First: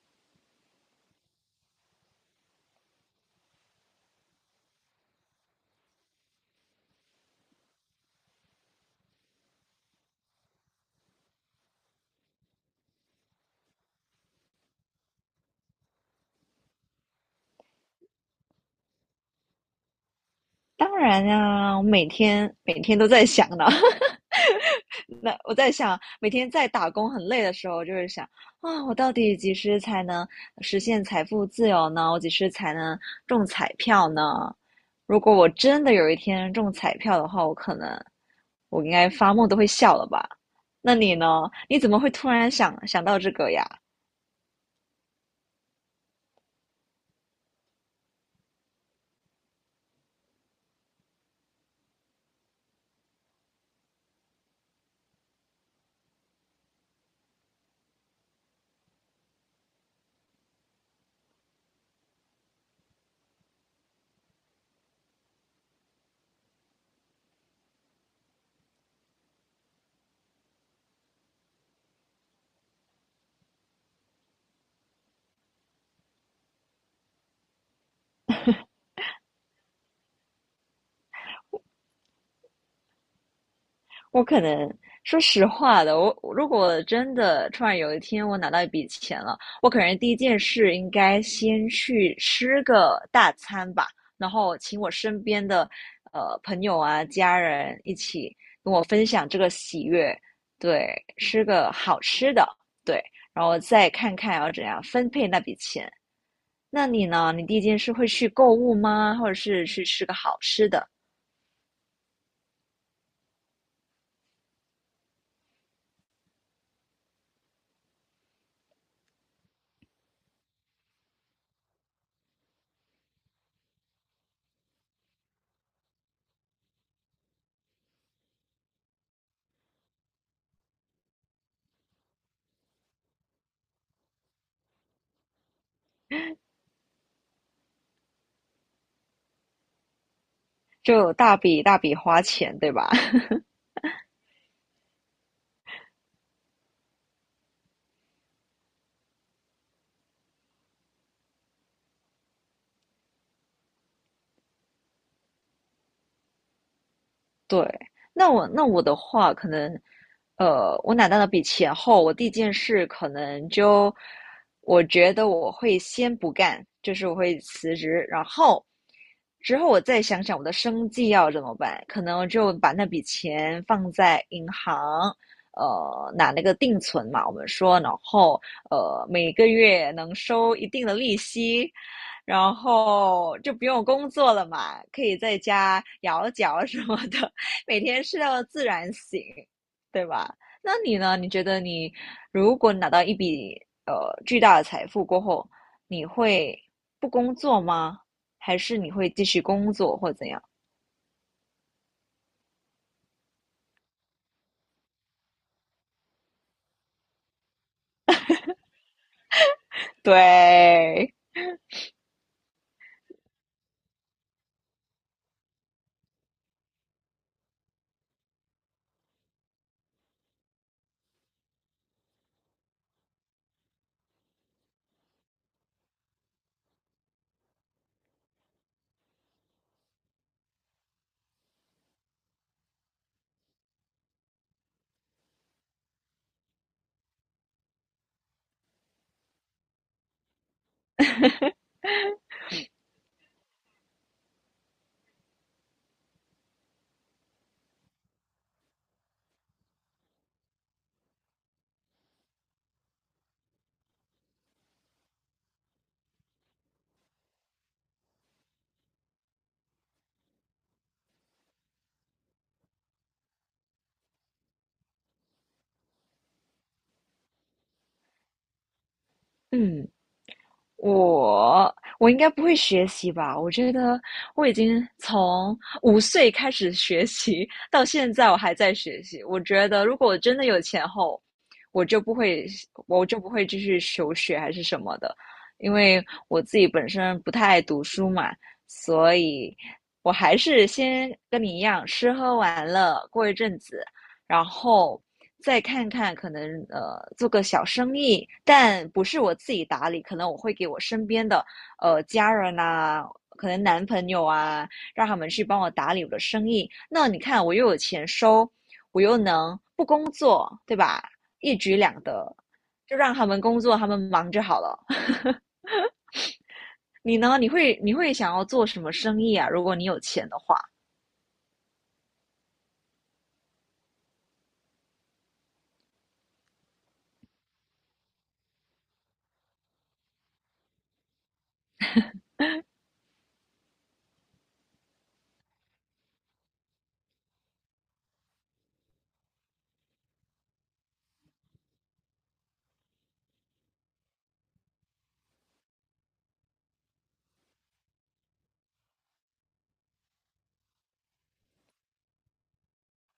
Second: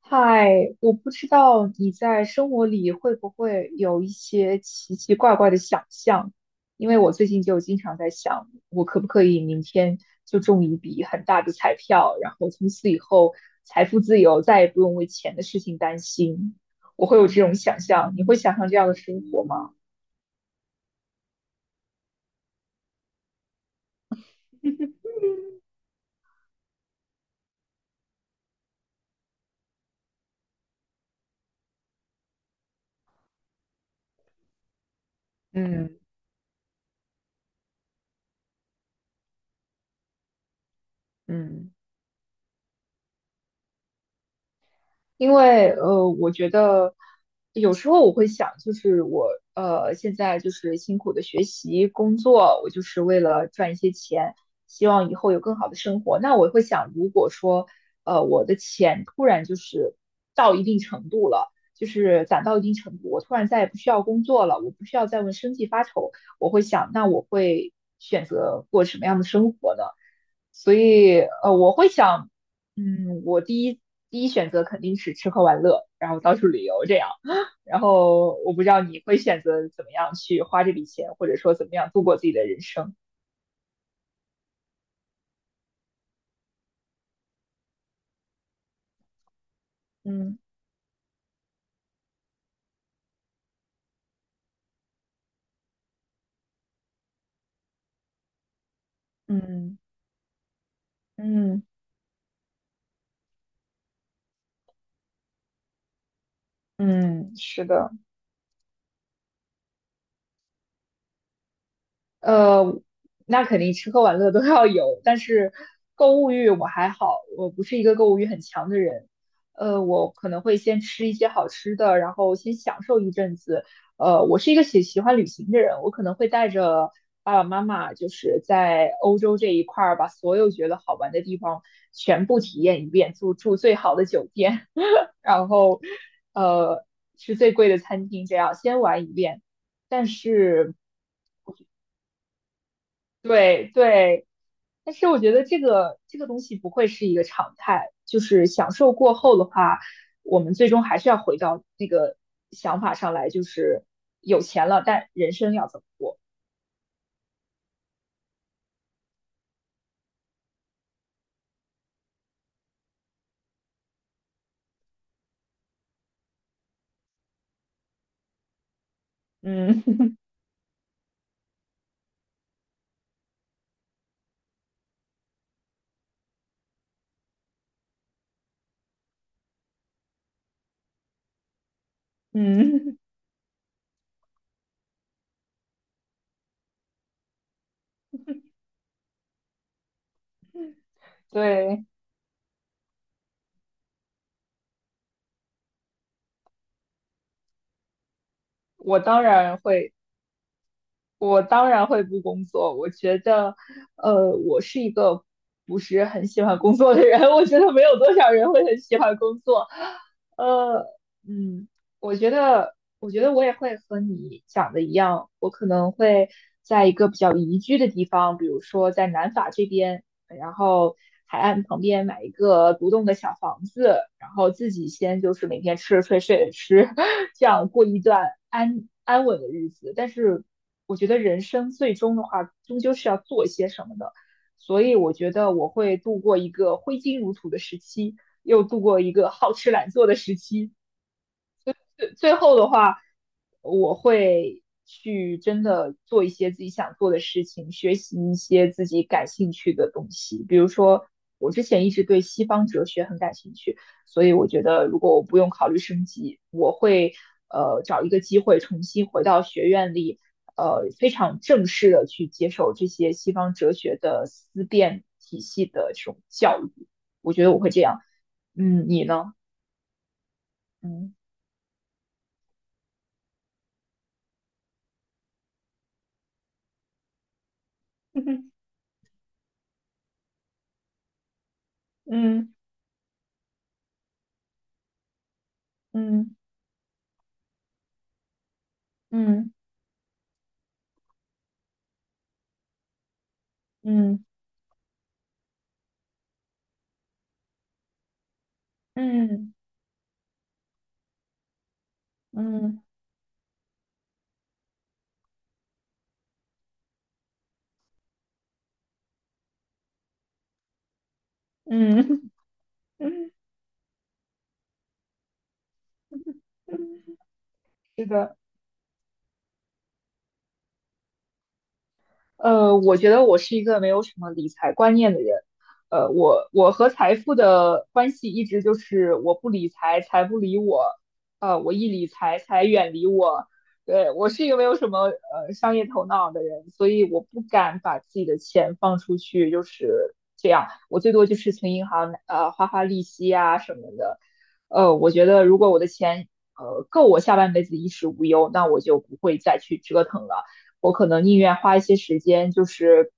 嗨，我不知道你在生活里会不会有一些奇奇怪怪的想象，因为我最近就经常在想，我可不可以明天就中一笔很大的彩票，然后从此以后财富自由，再也不用为钱的事情担心。我会有这种想象，你会想象这样的生活吗？当然啊，我每天都在想呢。那我在想，每天在打工很累的时候，我就会想啊，我到底几时才能实现财富自由呢？我几时才能中彩票呢？如果我真的嗯有一天中彩票的话，我可能我应该发梦都会笑了吧？那你呢？嗯，你怎么会突然想到这个呀？因为我觉得有时候我会想，就是我现在就是辛苦的学习工作，我就是为了赚一些钱，希望以后有更好的生活。那我会想，如果说我的钱突然就是到一定程度了，就是攒到一定程度，我突然再也不需要工作了，我不需要再为生计发愁，我会想，那我会选择过什么样的生活呢？所以我会想。嗯，我第一选择肯定是吃喝玩乐，然后到处旅游这样。然后我不知道你会选择怎么样去花这笔钱，或者说怎么样度过自己的人生。我可能说实话的，我如果真的突然有一天我拿到一笔钱了，我可能第一嗯件事应该先去吃个大餐吧，然后请我身边的朋友啊、家人一起跟我分享这个嗯喜悦，对，吃嗯个好吃的，对，然后再看看要怎样分配那笔钱。那你嗯，呢？你第一是件的。事会去购物吗？或者是去吃个好吃的？呃，那肯定吃喝玩乐都要有，但是购物欲我还好，我不是一个购物欲很强的人。我可能会先吃一些好吃的，然后先享受一阵子。我是一个喜欢旅行的人，我可能会带着爸爸妈妈，就是在欧洲这一块儿，把所有觉得好玩的地方全部体验一遍，住住最好的酒店，然后呃吃最贵的餐厅，这样先玩一遍。但是。就有大笔大笔花钱，对吧？对对，但是我觉得这个东西不会是一个常态，就是享受过后的话，我们最终还是要回到那个想法上来，就是有钱了，但人生要怎么过？对，那我的话，可能，我拿到那笔钱后，我第一件事可能就，我觉得我会先不干，就是我会辞职，然后之后我再嗯 想想我的生计要怎么办，可能我就把那笔钱放在银行，拿那个定存嘛，我们说，然后每个月能收一定的利息，然嗯，后就不用工作了嘛，可以在家摇脚什么的，每天睡到自然醒，对吧？那你呢？你觉得对，你如果拿到一笔呃巨大的财富过后，你会不工作吗？还是你我会当继续然工会。作或怎样？我当然会不工作。我觉得，我是一个不是很喜欢工作的人。我觉得没有多少人会很喜欢工作。呃，对，嗯，我觉得，我觉得我也会和你讲的一样，我可能会在一个比较宜居的地方，比如说在南法这边，然后海岸旁边买一个独栋的小房子，然后自己先就是每天吃着睡，睡着吃，这样过一段安安稳的日子。但是我觉得人生最终的话，终究是要做一些什么的，所以我觉得我会度过一个挥金如土的时期，又度过一个好吃懒做的时期，最最后的话，我会去真的做一些自己想做的事情，学习一些自己感兴趣的东西。比如说，我之前一直对西方哲学很感兴趣，所以我觉得如果我不用考虑升级，我会找一个机会重新回到学院里，非常正式的去接受这些西方哲学的思辨体系的这种教育。我觉得我会这样。嗯，你呢？嗯，嗯 我应该不会学习吧？我觉得我已经从五岁开始学习，到现在我还在 学习。我觉得如果我真的有钱后，我就不会，嗯我就不会继续求学还是什么的，因为嗯。我自己本身不太爱读书嘛，所嗯以我还是先跟你一样，吃喝玩乐过一阵子，嗯然后再看看可能做个小生意，但不是我自嗯己打理，可能我会给我身边的家人嗯呐、可能男朋友啊，让他们去帮我打理我的生意。那你看，我又有钱收，我又能不工作，对吧？一举两嗯，得，就让他们工作，他们忙就好了。你呢？你会你 是会想的。要做什么生意啊？如果你有钱的话，我觉得我是一个没有什么理财观念的人。我和财富的关系一直就是我不理财，财不理我。我一理财，财远离我。对，我是一个没有什么商业头脑的人，所以我不敢把自己的钱放出去，就是这样。我最多就是存银行，花花利息啊什么的。我觉得如果我的钱够我下半辈子衣食无忧，那我就不会再去折腾了。我可能宁愿花一些时间，就是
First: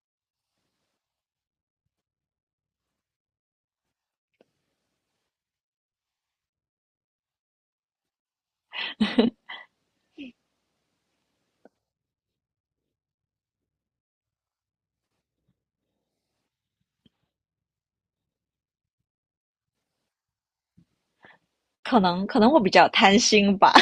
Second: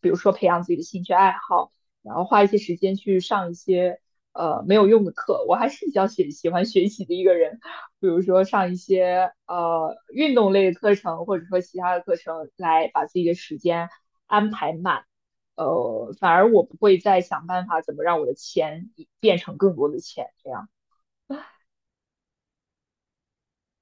比如说培养自己的兴趣爱好，然后花一些时间去上一些没有用的课。我还是比较喜欢学习的一个人，比如说上一些运动类的课程，或者说其他的课程，来把自己的时间安排满。反而我不会再想办法怎么让我的钱变成更多的钱，这样。可能会比较贪心吧。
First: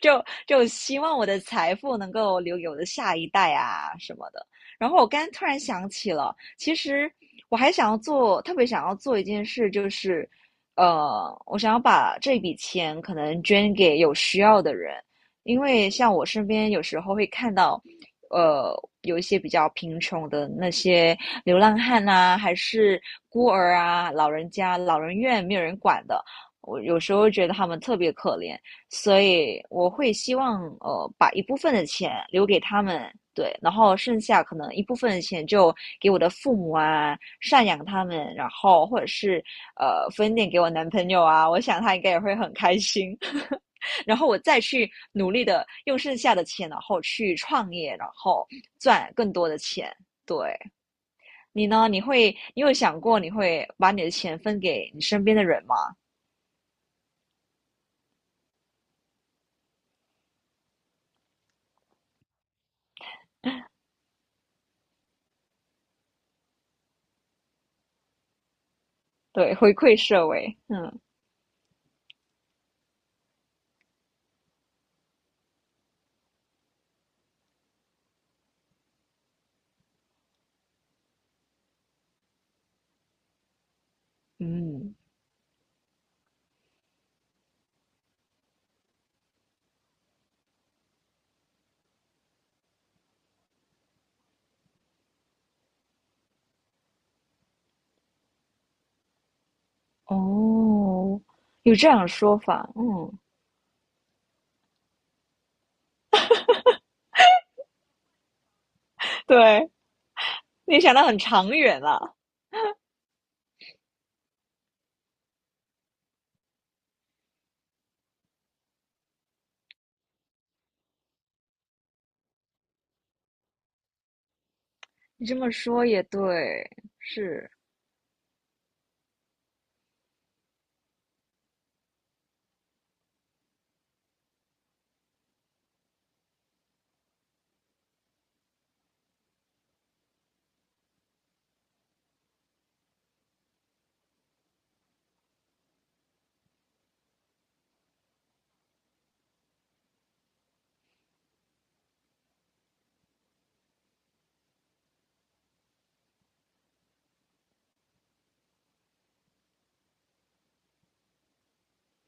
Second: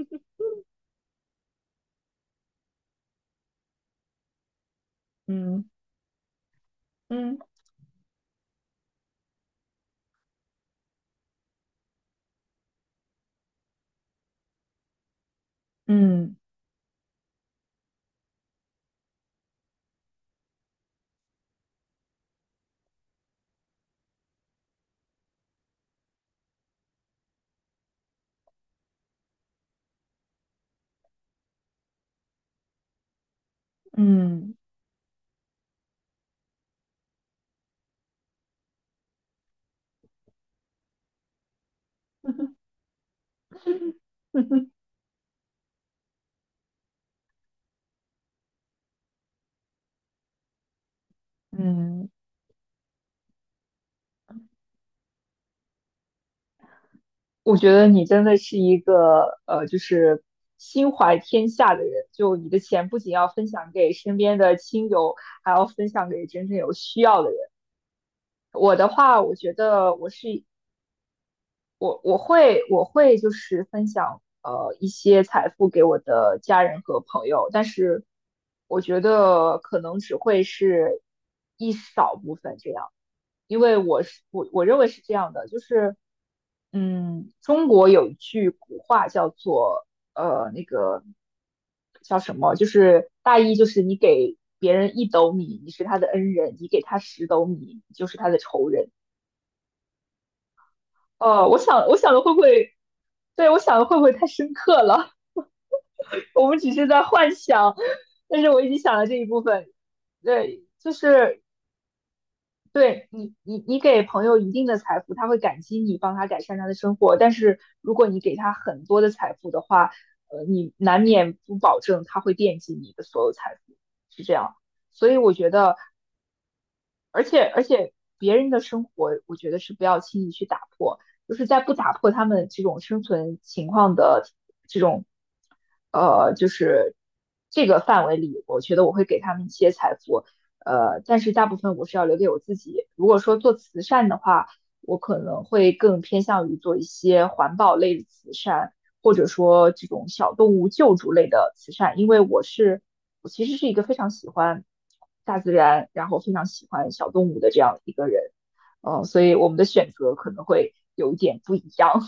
就希望我的财富能够留给我的下一代啊什么的。然后我刚突然嗯想起了，其实嗯我还想要做，特别想要做一件事，就是我想要把这笔钱可能捐给有需要的人，因为像我嗯身边有时候会看到，呃，有一些比较贫穷的那些流浪汉啊，还是孤儿啊、老人家、老人院没有人管的，我有时候觉得他们特别可怜。所以我会希望把一部分的钱留给他们，对，然后剩下嗯 可能一部分的钱就给我的父母啊，赡养他们，然后或者是分点给我男朋友啊，我想他应该也会很开心。然后我再去 努力的用剩下的钱，然后去创业，然后赚更多的钱。对，你呢？你嗯。会，你有想过你会把你的钱分给你身边的人吗？我觉得你真的是一个就是心怀天下的人。就你的钱不仅要分享给身边的亲友，还要分享给真正有需要的人。我的话，我觉对，回得馈我社是会。嗯我会我会就是分享一些财富给我的家人和朋友，但是我觉得可能只会是一少部分这样。因为我是我认为嗯。是这样的，就是嗯，中国有一句古话叫做那个叫什么，就是大意就是你给别人一斗米，你是他的恩人；你给他十斗米，你就是他的仇人。哦，哦，我有想这我样的想的会说不法，会，嗯，对我想的会不会太深刻了？我们只是在幻想，但是我已经想了这一部分，对，对，你就想的很是长远了。对你，你给朋友一定的财富，他会感激你帮他改善他的生活。但是如果你给他很多的财富的话，你难免不保证他会惦记你的所有财富，是这样。所以你我这觉么得，说也对，而且是而且别人的生活，我觉得是不要轻易去打破，就是在不打破他们这种生存情况的就是这个范围里，我觉得我会给他们一些财富，但是大部分我是要留给我自己。如果说做慈善的话，我可能会更偏向于做一些环保类的慈善，或者说这种小动物救助类的慈善，因为我是我其实是一个非常喜欢大自然，然后非常喜欢小动物的这样一个人，所以我们的选择可能会有一点不一样。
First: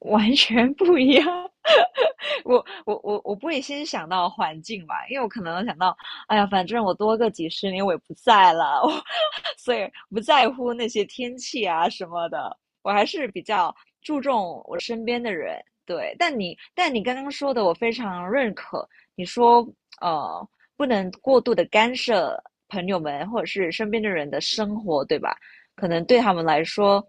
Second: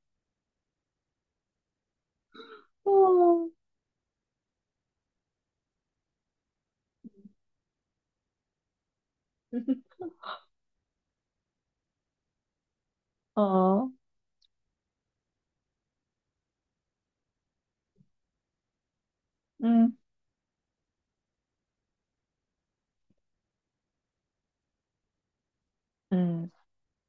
完全不一样。我 我我我不嗯，会先想到环境吧，因为我可能想到，哎呀，反正我多个几十年我也不在了，我所以不在乎那些天气啊什么的，我还是比较嗯，注重我身边的人。对，但你刚刚说的我非常认可，你说嗯呃不能过度的干涉朋友们或者是身边的人的生活，对吧？可能对他们嗯来说，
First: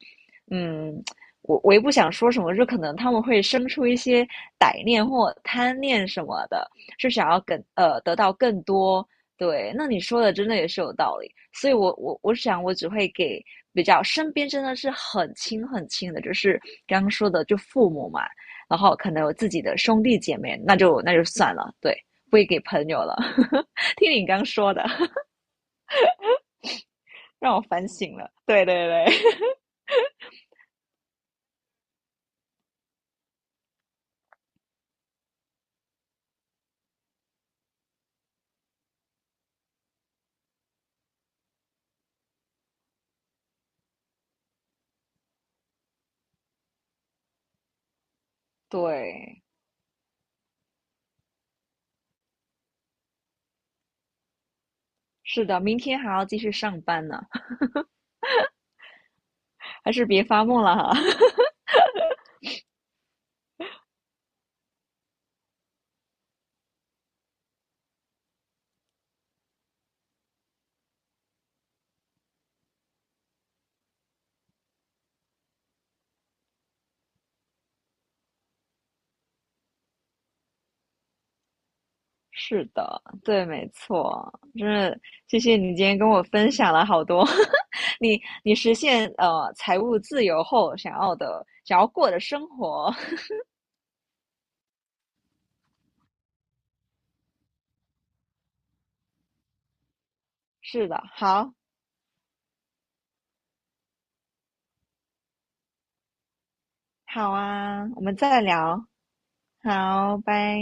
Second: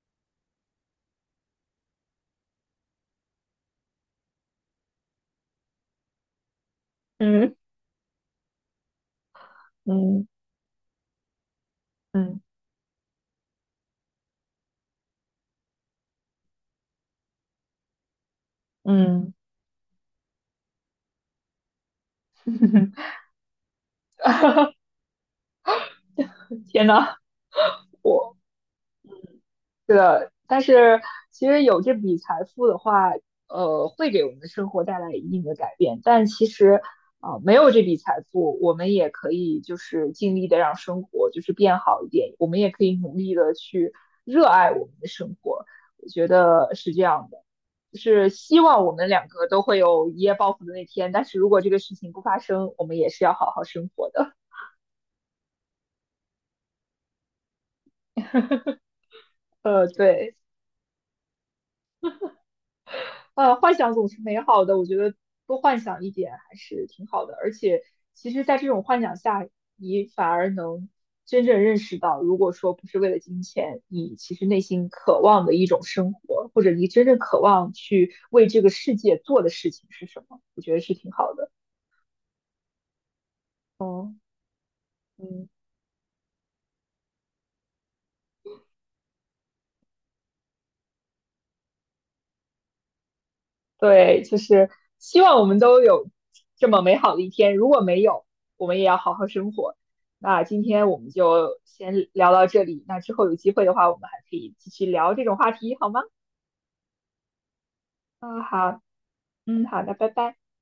嗯，我也不想说什么，就可能他们会生出一些歹念或贪念什么的，是想要嗯更得到更多。对，那你说嗯的真的也是有道理，所以我嗯想我只会给比较身边真的是很亲很亲的，就是刚刚说的就父母嘛，然后可能嗯，有自己的兄弟姐妹，那就算了，对，不会给朋友了。听你刚说的，天呐，让我反省了。对对对 对的，但是其实有这笔财富的话，会给我们的生活带来一定的改变。但其实啊、没有这笔财富，我们也可以就是尽力的让生活就是变好一点，我们也可以努力的去热爱我们的生活。我觉得是这样的，就是希 望我们两对，个都会有一夜暴富的那天。但是如果这个事情不发生，我们也是要好好生活的。是的，明天还要继续上班呢。还是别对，发梦了哈。幻想总是美好的，我觉得多幻想一点还是挺好的。而且，其实，在这种幻想下，你反而能真正认识到，如果说不是为了金钱，你其实内心渴望的一种生活，或者你真正渴望去为这个世界做的事情是什么，我觉得是挺好的。是的，对，没嗯错，真是谢嗯。谢你今天跟我分享了好多 你你实现财务自由后想要的过的生活。对，就是希望我们都有这么美好的一天。如果没有，我们也要好好生活。那 今是天我的，们好，就先聊到这里，那之后有机会的话，我们还可以继续聊这种话题，好吗？好啊，我们再嗯，好，聊，嗯，好，的，拜好，拜。拜。